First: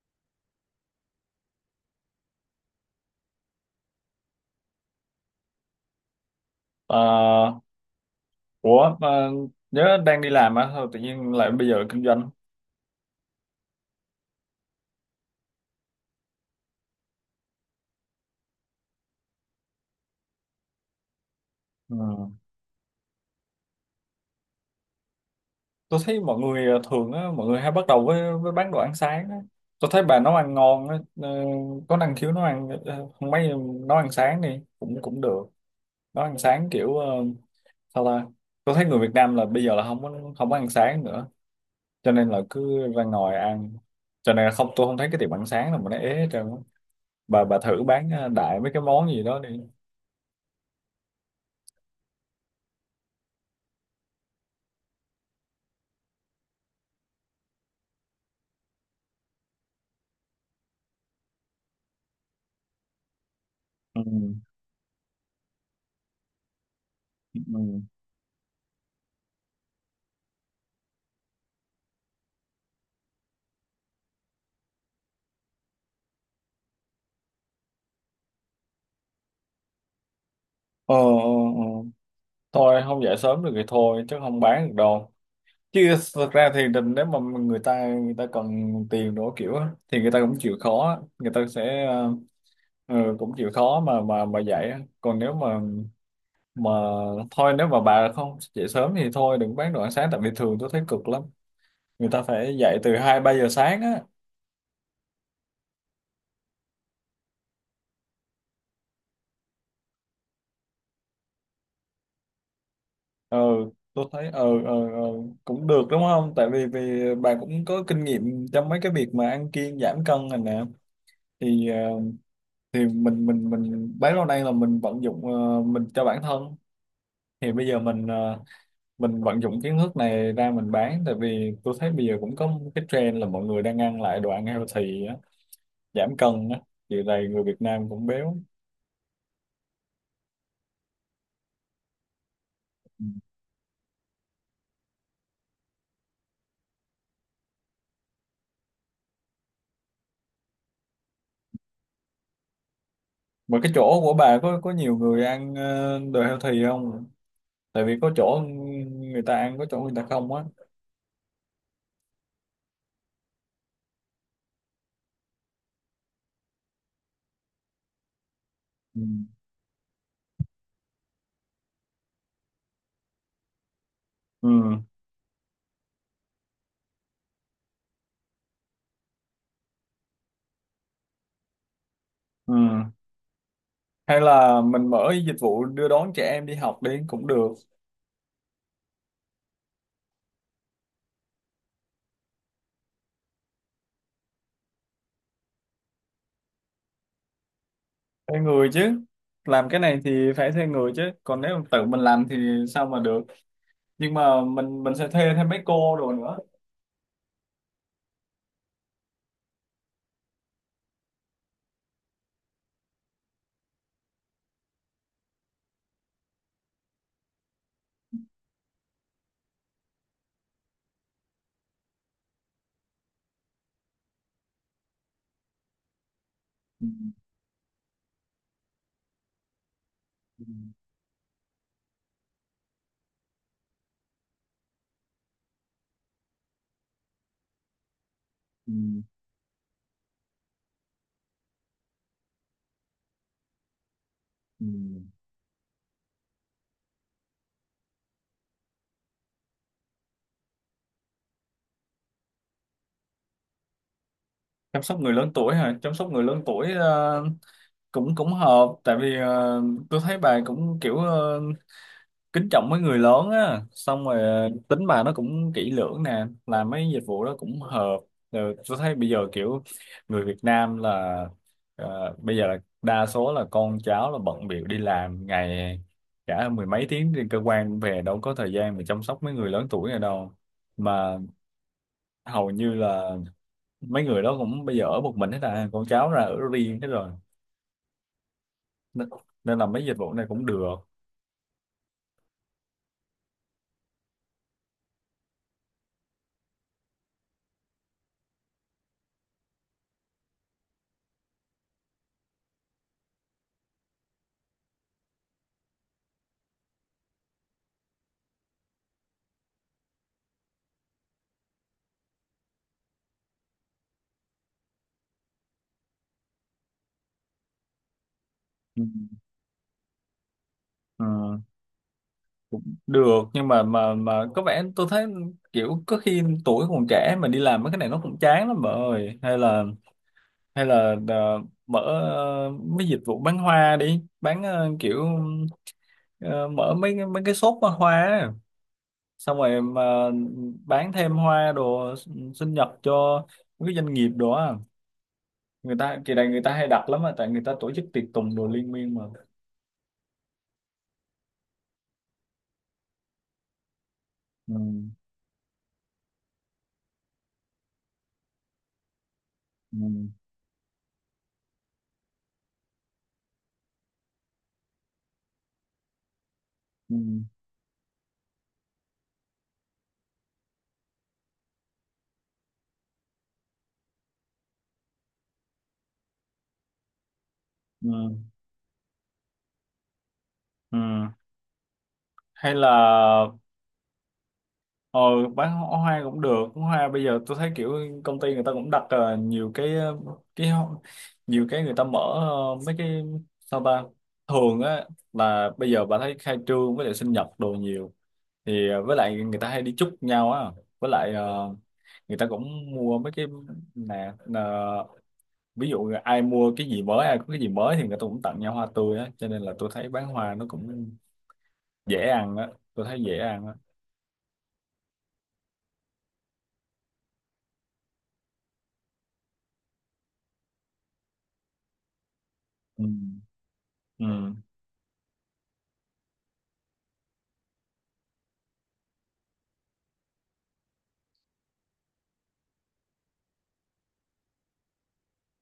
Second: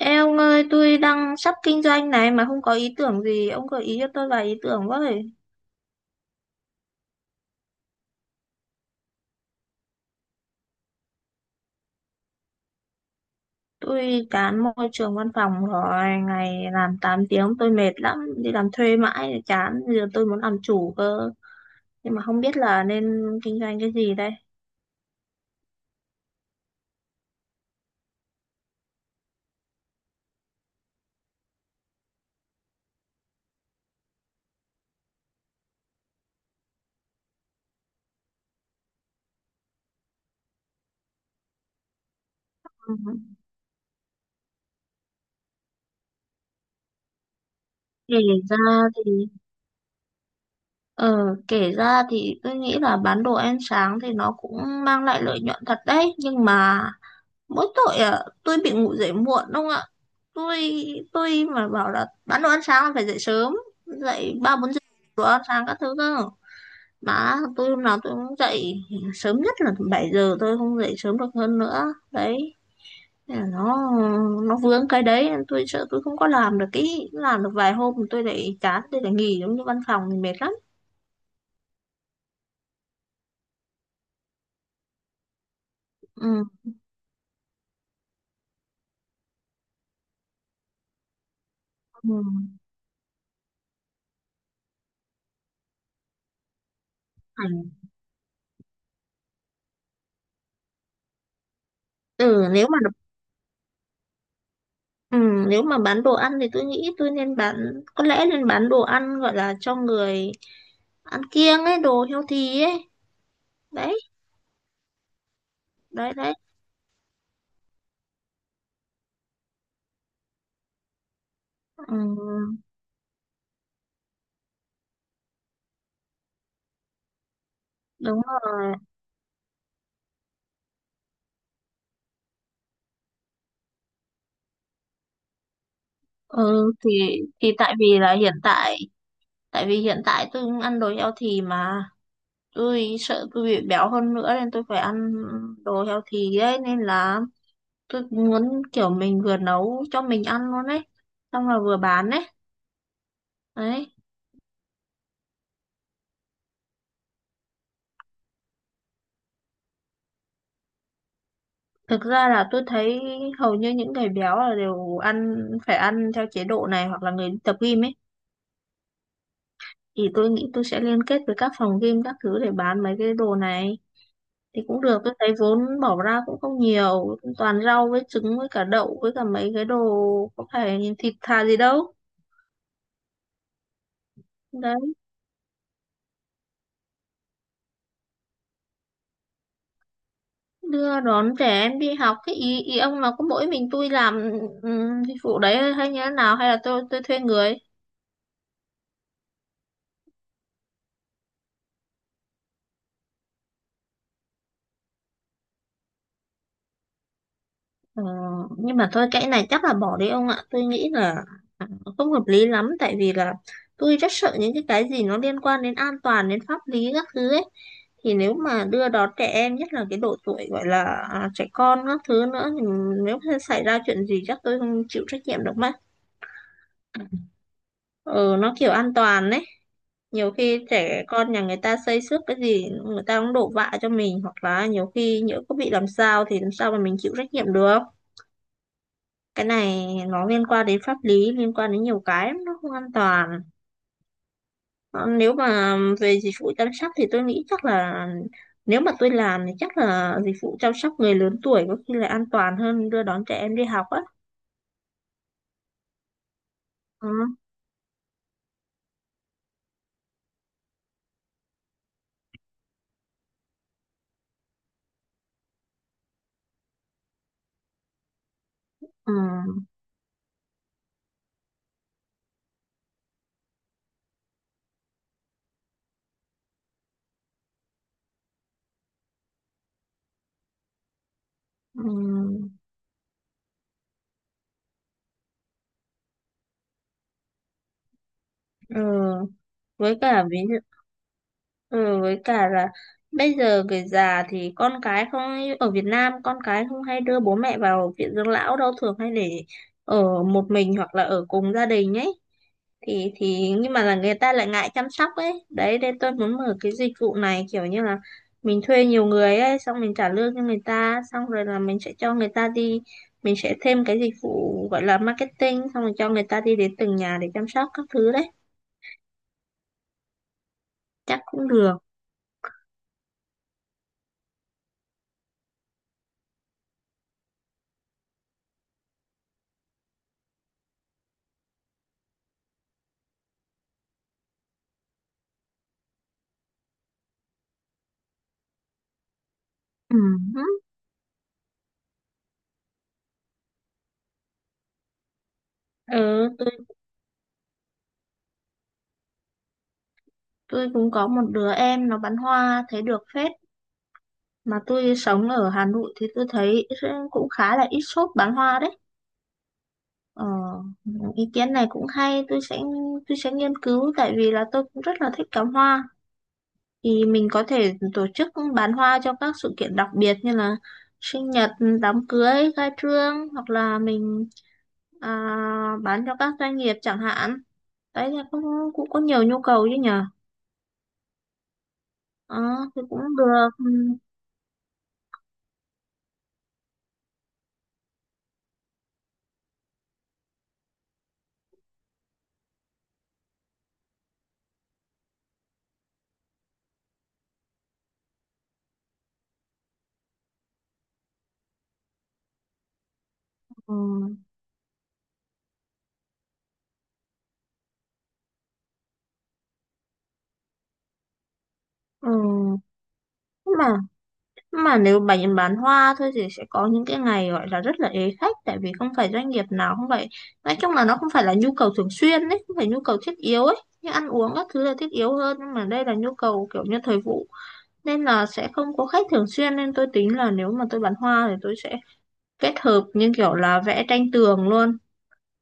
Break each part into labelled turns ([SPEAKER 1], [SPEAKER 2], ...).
[SPEAKER 1] Ê ông ơi, tôi đang sắp kinh doanh này mà không có ý tưởng gì, ông gợi ý cho tôi vài ý tưởng với.
[SPEAKER 2] Ờ, ủa mà nhớ đang đi làm á sao tự nhiên lại bây giờ kinh doanh.
[SPEAKER 1] Tôi chán môi trường văn phòng rồi, ngày làm 8 tiếng tôi mệt lắm, đi làm thuê mãi thì chán, bây giờ tôi muốn làm chủ cơ,
[SPEAKER 2] Ừ,
[SPEAKER 1] nhưng mà không biết là nên kinh doanh cái gì đây.
[SPEAKER 2] tôi thấy mọi người thường á mọi người hay bắt đầu với bán đồ ăn sáng á. Tôi thấy bà nấu ăn ngon á, có năng khiếu nấu ăn, không mấy nấu ăn sáng đi cũng cũng được. Nấu ăn sáng kiểu sao ta, tôi thấy người Việt Nam là bây giờ là không có ăn sáng nữa, cho nên là cứ
[SPEAKER 1] Ừ.
[SPEAKER 2] ra ngoài ăn. Cho nên là không, tôi không thấy cái tiệm ăn sáng nào mà nó ế hết trơn á. Bà thử bán
[SPEAKER 1] Kể
[SPEAKER 2] đại mấy cái
[SPEAKER 1] ra
[SPEAKER 2] món
[SPEAKER 1] thì
[SPEAKER 2] gì đó đi.
[SPEAKER 1] ờ kể ra thì tôi nghĩ là bán đồ ăn sáng thì nó cũng mang lại lợi nhuận thật đấy, nhưng mà mỗi tội à, tôi bị ngủ dậy muộn đúng không ạ? Tôi tôi mà bảo là bán đồ ăn sáng là phải dậy sớm,
[SPEAKER 2] Ừ.
[SPEAKER 1] dậy 3, 4 giờ, đồ ăn sáng các thứ cơ, mà
[SPEAKER 2] Ừ.
[SPEAKER 1] tôi
[SPEAKER 2] Ừ.
[SPEAKER 1] hôm nào tôi cũng dậy sớm nhất là 7 giờ, tôi không dậy sớm được hơn nữa đấy. Nó nó vướng cái đấy, tôi sợ tôi không có làm được, cái làm được vài hôm tôi lại chán, tôi lại nghỉ giống như văn phòng thì mệt lắm.
[SPEAKER 2] Ờ, ờ, ờ. Thôi không dậy sớm được thì thôi chứ không bán được đâu, chứ thật
[SPEAKER 1] Ừ.
[SPEAKER 2] ra thì định nếu mà người ta cần tiền đổ kiểu á, thì người ta cũng chịu khó á. Người ta sẽ
[SPEAKER 1] Ừ.
[SPEAKER 2] ừ, cũng chịu khó mà mà dậy á. Còn nếu mà thôi, nếu
[SPEAKER 1] Ảnh-
[SPEAKER 2] mà bà không dậy sớm thì thôi đừng bán đồ ăn sáng, tại vì thường tôi thấy cực lắm, người ta
[SPEAKER 1] ừ
[SPEAKER 2] phải
[SPEAKER 1] nếu
[SPEAKER 2] dậy
[SPEAKER 1] mà
[SPEAKER 2] từ hai ba giờ sáng á.
[SPEAKER 1] Ừ, nếu mà bán đồ ăn thì tôi nghĩ tôi nên bán, có lẽ nên bán đồ ăn gọi là cho người ăn kiêng ấy, đồ healthy ấy.
[SPEAKER 2] Ừ,
[SPEAKER 1] Đấy,
[SPEAKER 2] tôi thấy cũng được đúng
[SPEAKER 1] đấy,
[SPEAKER 2] không,
[SPEAKER 1] đấy.
[SPEAKER 2] tại vì vì bà cũng có kinh nghiệm trong mấy cái việc mà ăn kiêng giảm cân này nè, thì
[SPEAKER 1] Ừ,
[SPEAKER 2] thì mình bấy lâu nay là mình vận dụng mình cho bản thân, thì bây giờ mình
[SPEAKER 1] đúng rồi.
[SPEAKER 2] mình vận dụng kiến thức này ra mình bán. Tại vì tôi thấy bây giờ cũng có một cái trend là mọi người đang ăn lại đồ ăn healthy á, giảm cân á,
[SPEAKER 1] Ừ,
[SPEAKER 2] thì
[SPEAKER 1] thì
[SPEAKER 2] này người
[SPEAKER 1] thì
[SPEAKER 2] Việt Nam cũng béo.
[SPEAKER 1] tại vì hiện tại tôi cũng ăn đồ healthy mà, tôi
[SPEAKER 2] Ừ.
[SPEAKER 1] sợ tôi bị béo hơn nữa nên tôi phải ăn đồ healthy ấy, nên là tôi muốn kiểu mình vừa nấu cho mình ăn luôn ấy, xong là vừa bán ấy.
[SPEAKER 2] Mà cái
[SPEAKER 1] Đấy.
[SPEAKER 2] chỗ của bà có nhiều người ăn đồ healthy không? Tại vì có chỗ người ta ăn, có chỗ người ta không á.
[SPEAKER 1] Thực ra là tôi thấy hầu như những người béo là đều ăn phải ăn theo chế độ này, hoặc là người đi tập gym ấy,
[SPEAKER 2] Ừ.
[SPEAKER 1] thì tôi nghĩ tôi sẽ liên kết với các phòng gym các thứ để bán mấy cái đồ này thì cũng
[SPEAKER 2] Ừ.
[SPEAKER 1] được. Tôi thấy vốn bỏ ra cũng không nhiều, toàn rau với trứng với cả đậu với cả mấy cái đồ, có phải thịt thà gì đâu.
[SPEAKER 2] Ừ. Hay là mình
[SPEAKER 1] Đấy.
[SPEAKER 2] mở dịch vụ đưa đón trẻ em đi học đi cũng được.
[SPEAKER 1] Đưa đón trẻ em đi học, cái ý, ý ông là có mỗi mình tôi làm dịch vụ đấy, hay như thế nào, hay là tôi thuê người?
[SPEAKER 2] Thuê người chứ, làm cái này thì phải thuê người chứ, còn nếu tự mình làm thì sao mà được. Nhưng mà mình sẽ thuê thêm mấy cô đồ nữa.
[SPEAKER 1] Ờ, nhưng mà thôi cái này chắc là bỏ đi ông ạ, tôi nghĩ là không hợp lý lắm. Tại vì là tôi rất sợ những cái gì nó liên quan đến an toàn, đến pháp lý các thứ ấy, thì nếu mà đưa đón trẻ em nhất là cái độ tuổi gọi là à, trẻ con các thứ nữa thì nếu xảy ra chuyện gì chắc tôi không chịu trách nhiệm được mất.
[SPEAKER 2] Ừ,
[SPEAKER 1] Ừ, nó kiểu an toàn đấy, nhiều
[SPEAKER 2] ừ,
[SPEAKER 1] khi trẻ con nhà người ta xây xước cái gì người ta cũng đổ vạ cho mình, hoặc là nhiều khi nhỡ có bị làm sao thì làm sao mà mình chịu trách nhiệm được.
[SPEAKER 2] ừ,
[SPEAKER 1] Cái này nó liên quan đến pháp lý, liên quan đến nhiều cái lắm, nó không an toàn.
[SPEAKER 2] ừ.
[SPEAKER 1] Ờ, nếu mà về dịch vụ chăm sóc thì tôi nghĩ chắc là, nếu mà tôi làm thì chắc là dịch vụ chăm sóc người lớn tuổi có khi là an toàn hơn đưa đón trẻ em đi học á.
[SPEAKER 2] Chăm sóc người lớn tuổi hả? Chăm sóc người lớn tuổi,
[SPEAKER 1] Ừ.
[SPEAKER 2] cũng cũng hợp, tại vì tôi thấy bà cũng kiểu kính trọng mấy người lớn á, xong rồi tính bà nó cũng kỹ lưỡng nè, làm mấy dịch vụ đó cũng hợp. Rồi tôi thấy bây
[SPEAKER 1] Ừ.
[SPEAKER 2] giờ kiểu người Việt Nam là bây giờ là đa số là con cháu là bận bịu đi làm ngày cả mười mấy tiếng trên cơ quan, về đâu có thời gian mà chăm sóc mấy người lớn tuổi này đâu, mà
[SPEAKER 1] Ừ.
[SPEAKER 2] hầu như là mấy người đó cũng bây giờ ở một mình hết à, con cháu ra ở riêng hết rồi,
[SPEAKER 1] Ừ.
[SPEAKER 2] nên, nên là mấy dịch
[SPEAKER 1] Với
[SPEAKER 2] vụ
[SPEAKER 1] cả
[SPEAKER 2] này
[SPEAKER 1] ví
[SPEAKER 2] cũng
[SPEAKER 1] dụ
[SPEAKER 2] được.
[SPEAKER 1] Ừ, với cả là bây giờ người già thì con cái không, ở Việt Nam con cái không hay đưa bố mẹ vào viện dưỡng lão đâu, thường hay để ở một mình hoặc là ở cùng gia đình ấy, thì nhưng mà là người ta lại ngại chăm sóc ấy, đấy nên tôi muốn mở cái dịch vụ này kiểu như là mình thuê nhiều người ấy, xong mình trả lương cho người ta, xong rồi là mình sẽ cho người ta đi, mình sẽ thêm cái dịch vụ gọi là marketing, xong rồi cho người ta đi đến từng nhà để chăm sóc các thứ đấy,
[SPEAKER 2] Ừ. Ừ.
[SPEAKER 1] chắc cũng được.
[SPEAKER 2] Cũng được, nhưng mà mà có vẻ tôi thấy kiểu có khi tuổi còn trẻ mà đi làm mấy cái này nó cũng chán lắm bà ơi. Hay là hay là mở mấy dịch vụ bán hoa đi, bán kiểu ờ, mở mấy cái shop bán hoa á. Xong rồi
[SPEAKER 1] Ừ.
[SPEAKER 2] mà bán thêm hoa đồ sinh nhật cho mấy cái doanh nghiệp đồ á, người ta kỳ này
[SPEAKER 1] Ừ,
[SPEAKER 2] người ta hay đặt lắm á, tại người ta tổ chức tiệc tùng đồ liên miên mà.
[SPEAKER 1] tôi cũng có một đứa em nó bán hoa, thấy được phết,
[SPEAKER 2] Ừ,
[SPEAKER 1] mà tôi sống ở Hà Nội thì tôi thấy cũng khá là ít shop bán hoa đấy.
[SPEAKER 2] ừ,
[SPEAKER 1] Ờ, ý kiến này cũng hay, tôi sẽ nghiên cứu, tại vì là tôi cũng rất là thích cắm hoa,
[SPEAKER 2] ừ,
[SPEAKER 1] thì mình có thể tổ chức bán hoa cho các sự kiện đặc biệt như là sinh nhật, đám cưới, khai trương, hoặc là mình, à, bán cho các doanh nghiệp chẳng hạn. Đấy
[SPEAKER 2] ừ.
[SPEAKER 1] là cũng cũng có nhiều nhu cầu chứ nhở.
[SPEAKER 2] Ừ.
[SPEAKER 1] Ờ,
[SPEAKER 2] Hay
[SPEAKER 1] thì cũng
[SPEAKER 2] là
[SPEAKER 1] được. Ừ,
[SPEAKER 2] ờ bán hoa, hoa cũng được. Hoa bây giờ tôi thấy kiểu công ty người ta cũng đặt nhiều cái, cái ho- nhiều cái người ta mở mấy cái, sao ta, thường á là bây giờ bà thấy khai trương với lại sinh nhật đồ nhiều, thì với lại người ta hay đi chúc nhau á, với lại người ta cũng mua mấy cái
[SPEAKER 1] ừ.
[SPEAKER 2] nè nè, ví dụ ai mua cái gì mới, ai có cái gì mới thì người ta cũng tặng nhau hoa tươi á, cho nên là tôi thấy bán hoa nó cũng dễ
[SPEAKER 1] Ừ.
[SPEAKER 2] ăn á. Tôi thấy dễ ăn á.
[SPEAKER 1] Nhưng mà nếu bạn bán hoa thôi thì sẽ có những cái ngày gọi là rất là ế khách, tại vì không phải doanh nghiệp nào, không phải, nói chung là nó không phải là nhu cầu thường xuyên ấy, không phải nhu
[SPEAKER 2] Ừ.
[SPEAKER 1] cầu thiết yếu ấy như ăn uống
[SPEAKER 2] Ừ.
[SPEAKER 1] các thứ là thiết yếu hơn, nhưng mà đây là nhu cầu kiểu như thời vụ nên là sẽ không có khách thường xuyên. Nên tôi tính là nếu mà tôi bán hoa thì tôi sẽ kết hợp như kiểu là vẽ tranh tường luôn,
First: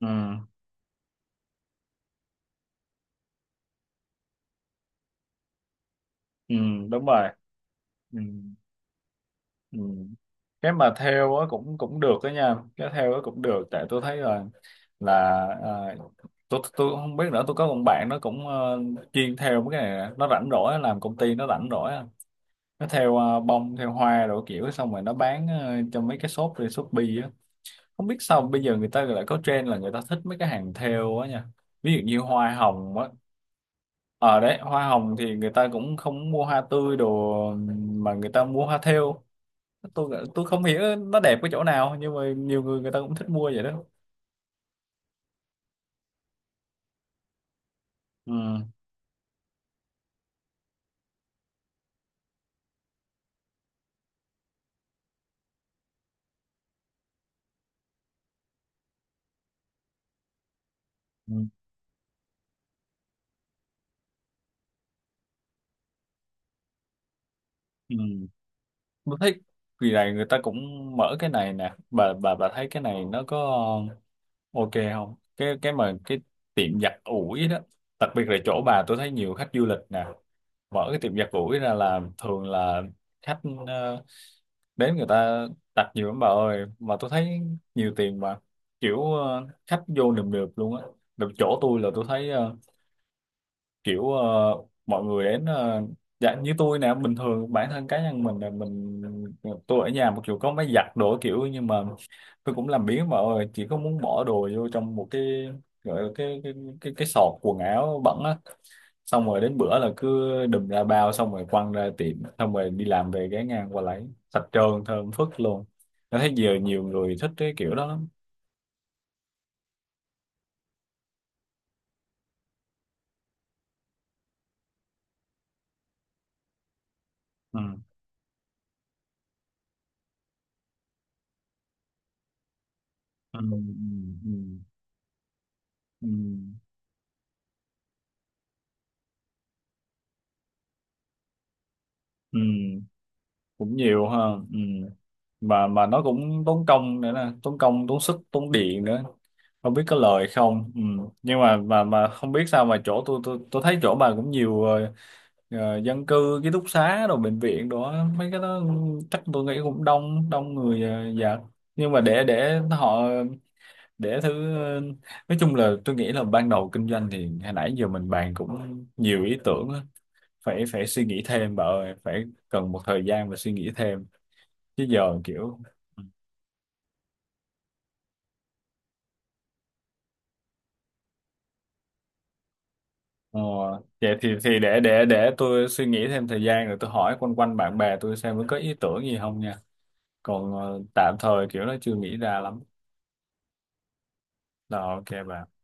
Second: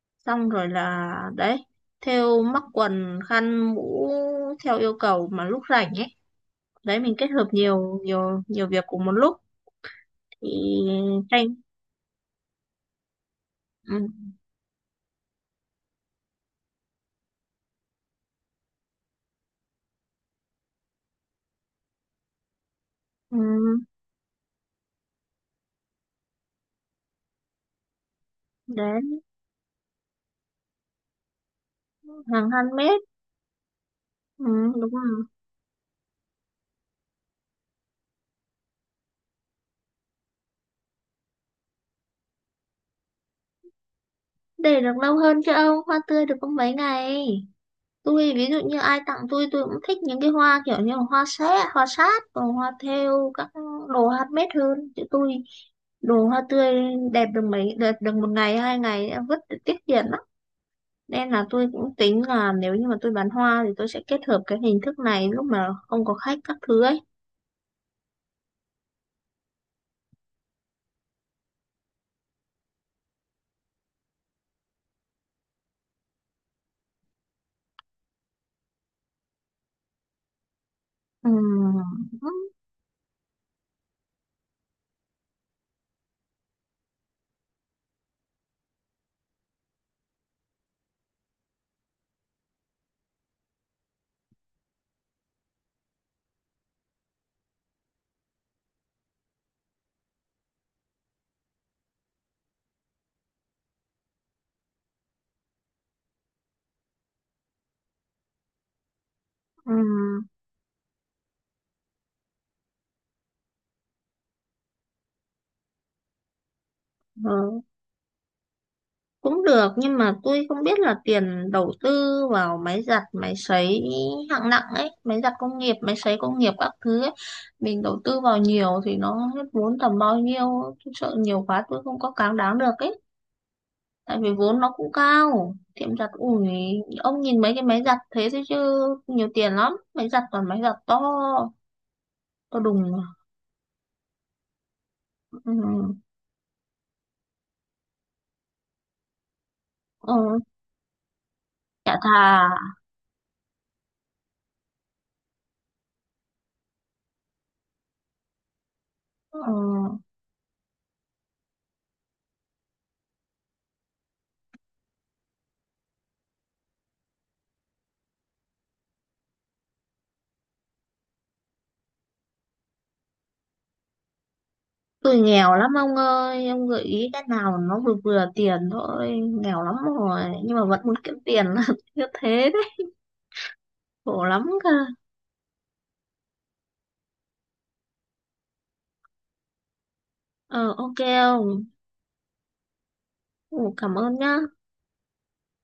[SPEAKER 2] Ừ.
[SPEAKER 1] xong rồi là đấy, thêu mắc quần khăn mũ theo yêu cầu mà lúc rảnh ấy.
[SPEAKER 2] Ừ,
[SPEAKER 1] Đấy,
[SPEAKER 2] đúng
[SPEAKER 1] mình kết
[SPEAKER 2] rồi.
[SPEAKER 1] hợp nhiều
[SPEAKER 2] Ừ,
[SPEAKER 1] nhiều nhiều việc cùng một lúc.
[SPEAKER 2] ừ. Cái
[SPEAKER 1] Thì
[SPEAKER 2] mà theo á
[SPEAKER 1] tranh.
[SPEAKER 2] cũng cũng được đó nha, cái theo á cũng được, tại tôi
[SPEAKER 1] Ừ.
[SPEAKER 2] thấy là là à, tôi cũng không biết nữa, tôi có một bạn nó cũng chuyên theo mấy cái này nè. Nó rảnh rỗi á, làm công ty nó rảnh rỗi á. Nó theo
[SPEAKER 1] Ừ.
[SPEAKER 2] bông theo hoa, rồi kiểu xong rồi nó bán cho mấy cái shop trên Shopee á. Không biết sao bây giờ người ta
[SPEAKER 1] Đến
[SPEAKER 2] lại có trend là người ta thích mấy cái hàng theo á nha, ví dụ như
[SPEAKER 1] hàng
[SPEAKER 2] hoa
[SPEAKER 1] trăm
[SPEAKER 2] hồng
[SPEAKER 1] mét.
[SPEAKER 2] á. Ờ
[SPEAKER 1] Ừ.
[SPEAKER 2] đấy, hoa
[SPEAKER 1] Đúng
[SPEAKER 2] hồng
[SPEAKER 1] rồi.
[SPEAKER 2] thì người ta cũng không mua hoa tươi đồ, mà người ta mua hoa thêu. Tôi không hiểu nó đẹp cái chỗ nào, nhưng mà nhiều người người ta cũng thích mua vậy đó.
[SPEAKER 1] Để được lâu hơn chứ ông, hoa tươi được có mấy ngày.
[SPEAKER 2] Ừ.
[SPEAKER 1] Tôi ví dụ như ai tặng tôi cũng thích những cái hoa kiểu như là hoa sét hoa sát và hoa thêu các đồ handmade hơn. Chứ tôi đồ hoa tươi đẹp được mấy, đẹp được 1 ngày 2 ngày đã vứt, để tiết kiệm lắm. Nên
[SPEAKER 2] Ừ.
[SPEAKER 1] là tôi cũng tính là nếu như mà tôi bán hoa thì tôi sẽ kết hợp cái hình thức này lúc mà không có khách các thứ ấy.
[SPEAKER 2] Ừ. Tôi thấy kỳ này người ta cũng mở cái này nè, bà thấy cái này nó có ok không, cái mà cái tiệm giặt ủi đó. Đặc biệt là chỗ bà tôi thấy nhiều khách du lịch nè, mở cái tiệm giặt ủi ra là
[SPEAKER 1] Ừm.
[SPEAKER 2] thường là khách ờ, đến người ta đặt nhiều lắm bà ơi, mà tôi thấy nhiều tiền mà kiểu khách vô nườm nượp luôn á. Được, chỗ tôi là tôi thấy kiểu mọi người đến dạ như tôi nè, bình thường bản thân cá nhân mình là mình, tôi ở nhà một kiểu có máy giặt đồ kiểu, nhưng mà tôi cũng làm biếng mà ơi, chỉ có muốn bỏ đồ vô trong một cái, gọi là cái sọt quần áo bẩn á, xong rồi đến bữa là cứ
[SPEAKER 1] Ừm.
[SPEAKER 2] đùm ra bao, xong rồi quăng ra tiệm, xong rồi đi làm về ghé ngang qua lấy, sạch trơn thơm phức luôn. Tôi thấy giờ nhiều người thích cái
[SPEAKER 1] Ừ.
[SPEAKER 2] kiểu đó lắm.
[SPEAKER 1] Cũng được, nhưng mà tôi không biết là tiền đầu tư vào máy giặt máy sấy hạng nặng ấy, máy giặt công nghiệp máy sấy công nghiệp các thứ ấy,
[SPEAKER 2] Ừ.
[SPEAKER 1] mình đầu tư vào nhiều thì nó hết vốn tầm bao nhiêu, tôi sợ nhiều quá tôi không có cám đáng được ấy.
[SPEAKER 2] Ừ. Ừ.
[SPEAKER 1] Tại vì vốn nó cũng cao, tiệm
[SPEAKER 2] Ừ.
[SPEAKER 1] giặt
[SPEAKER 2] Ừ.
[SPEAKER 1] ủi ông nhìn mấy cái máy giặt thế thôi chứ nhiều tiền lắm, máy giặt toàn máy giặt to,
[SPEAKER 2] Ừ.
[SPEAKER 1] to đùng.
[SPEAKER 2] Cũng nhiều ha. Ừ.
[SPEAKER 1] Ừ.
[SPEAKER 2] mà
[SPEAKER 1] Ừ.
[SPEAKER 2] nó cũng tốn công nữa nè, tốn công tốn sức tốn điện nữa, không biết có
[SPEAKER 1] Ừ,
[SPEAKER 2] lời không. Ừ. Nhưng mà mà
[SPEAKER 1] chả
[SPEAKER 2] mà
[SPEAKER 1] thà.
[SPEAKER 2] không biết sao mà chỗ tôi, tôi thấy chỗ bà cũng nhiều dân cư ký túc xá rồi bệnh viện đó mấy cái đó, ừ, chắc
[SPEAKER 1] Ừ.
[SPEAKER 2] tôi nghĩ cũng đông đông người dạ. Nhưng mà để họ để thứ nói chung là tôi nghĩ là ban đầu kinh doanh thì hồi nãy giờ mình bàn cũng nhiều ý tưởng á. Phải phải suy nghĩ thêm bà ơi, phải cần một thời gian và suy nghĩ thêm chứ giờ
[SPEAKER 1] Tôi nghèo
[SPEAKER 2] kiểu
[SPEAKER 1] lắm ông ơi, ông gợi ý cái nào nó vừa vừa tiền thôi, nghèo lắm rồi, nhưng mà vẫn muốn kiếm tiền là như thế đấy,
[SPEAKER 2] ờ, vậy
[SPEAKER 1] khổ lắm
[SPEAKER 2] thì
[SPEAKER 1] cơ.
[SPEAKER 2] để tôi suy nghĩ thêm thời gian rồi tôi hỏi quanh quanh bạn bè tôi xem có ý tưởng gì không nha. Còn
[SPEAKER 1] Ờ, OK
[SPEAKER 2] tạm thời
[SPEAKER 1] ông,
[SPEAKER 2] kiểu nó chưa nghĩ ra lắm.
[SPEAKER 1] ồ, cảm ơn nhá.
[SPEAKER 2] Rồi, ok bạn.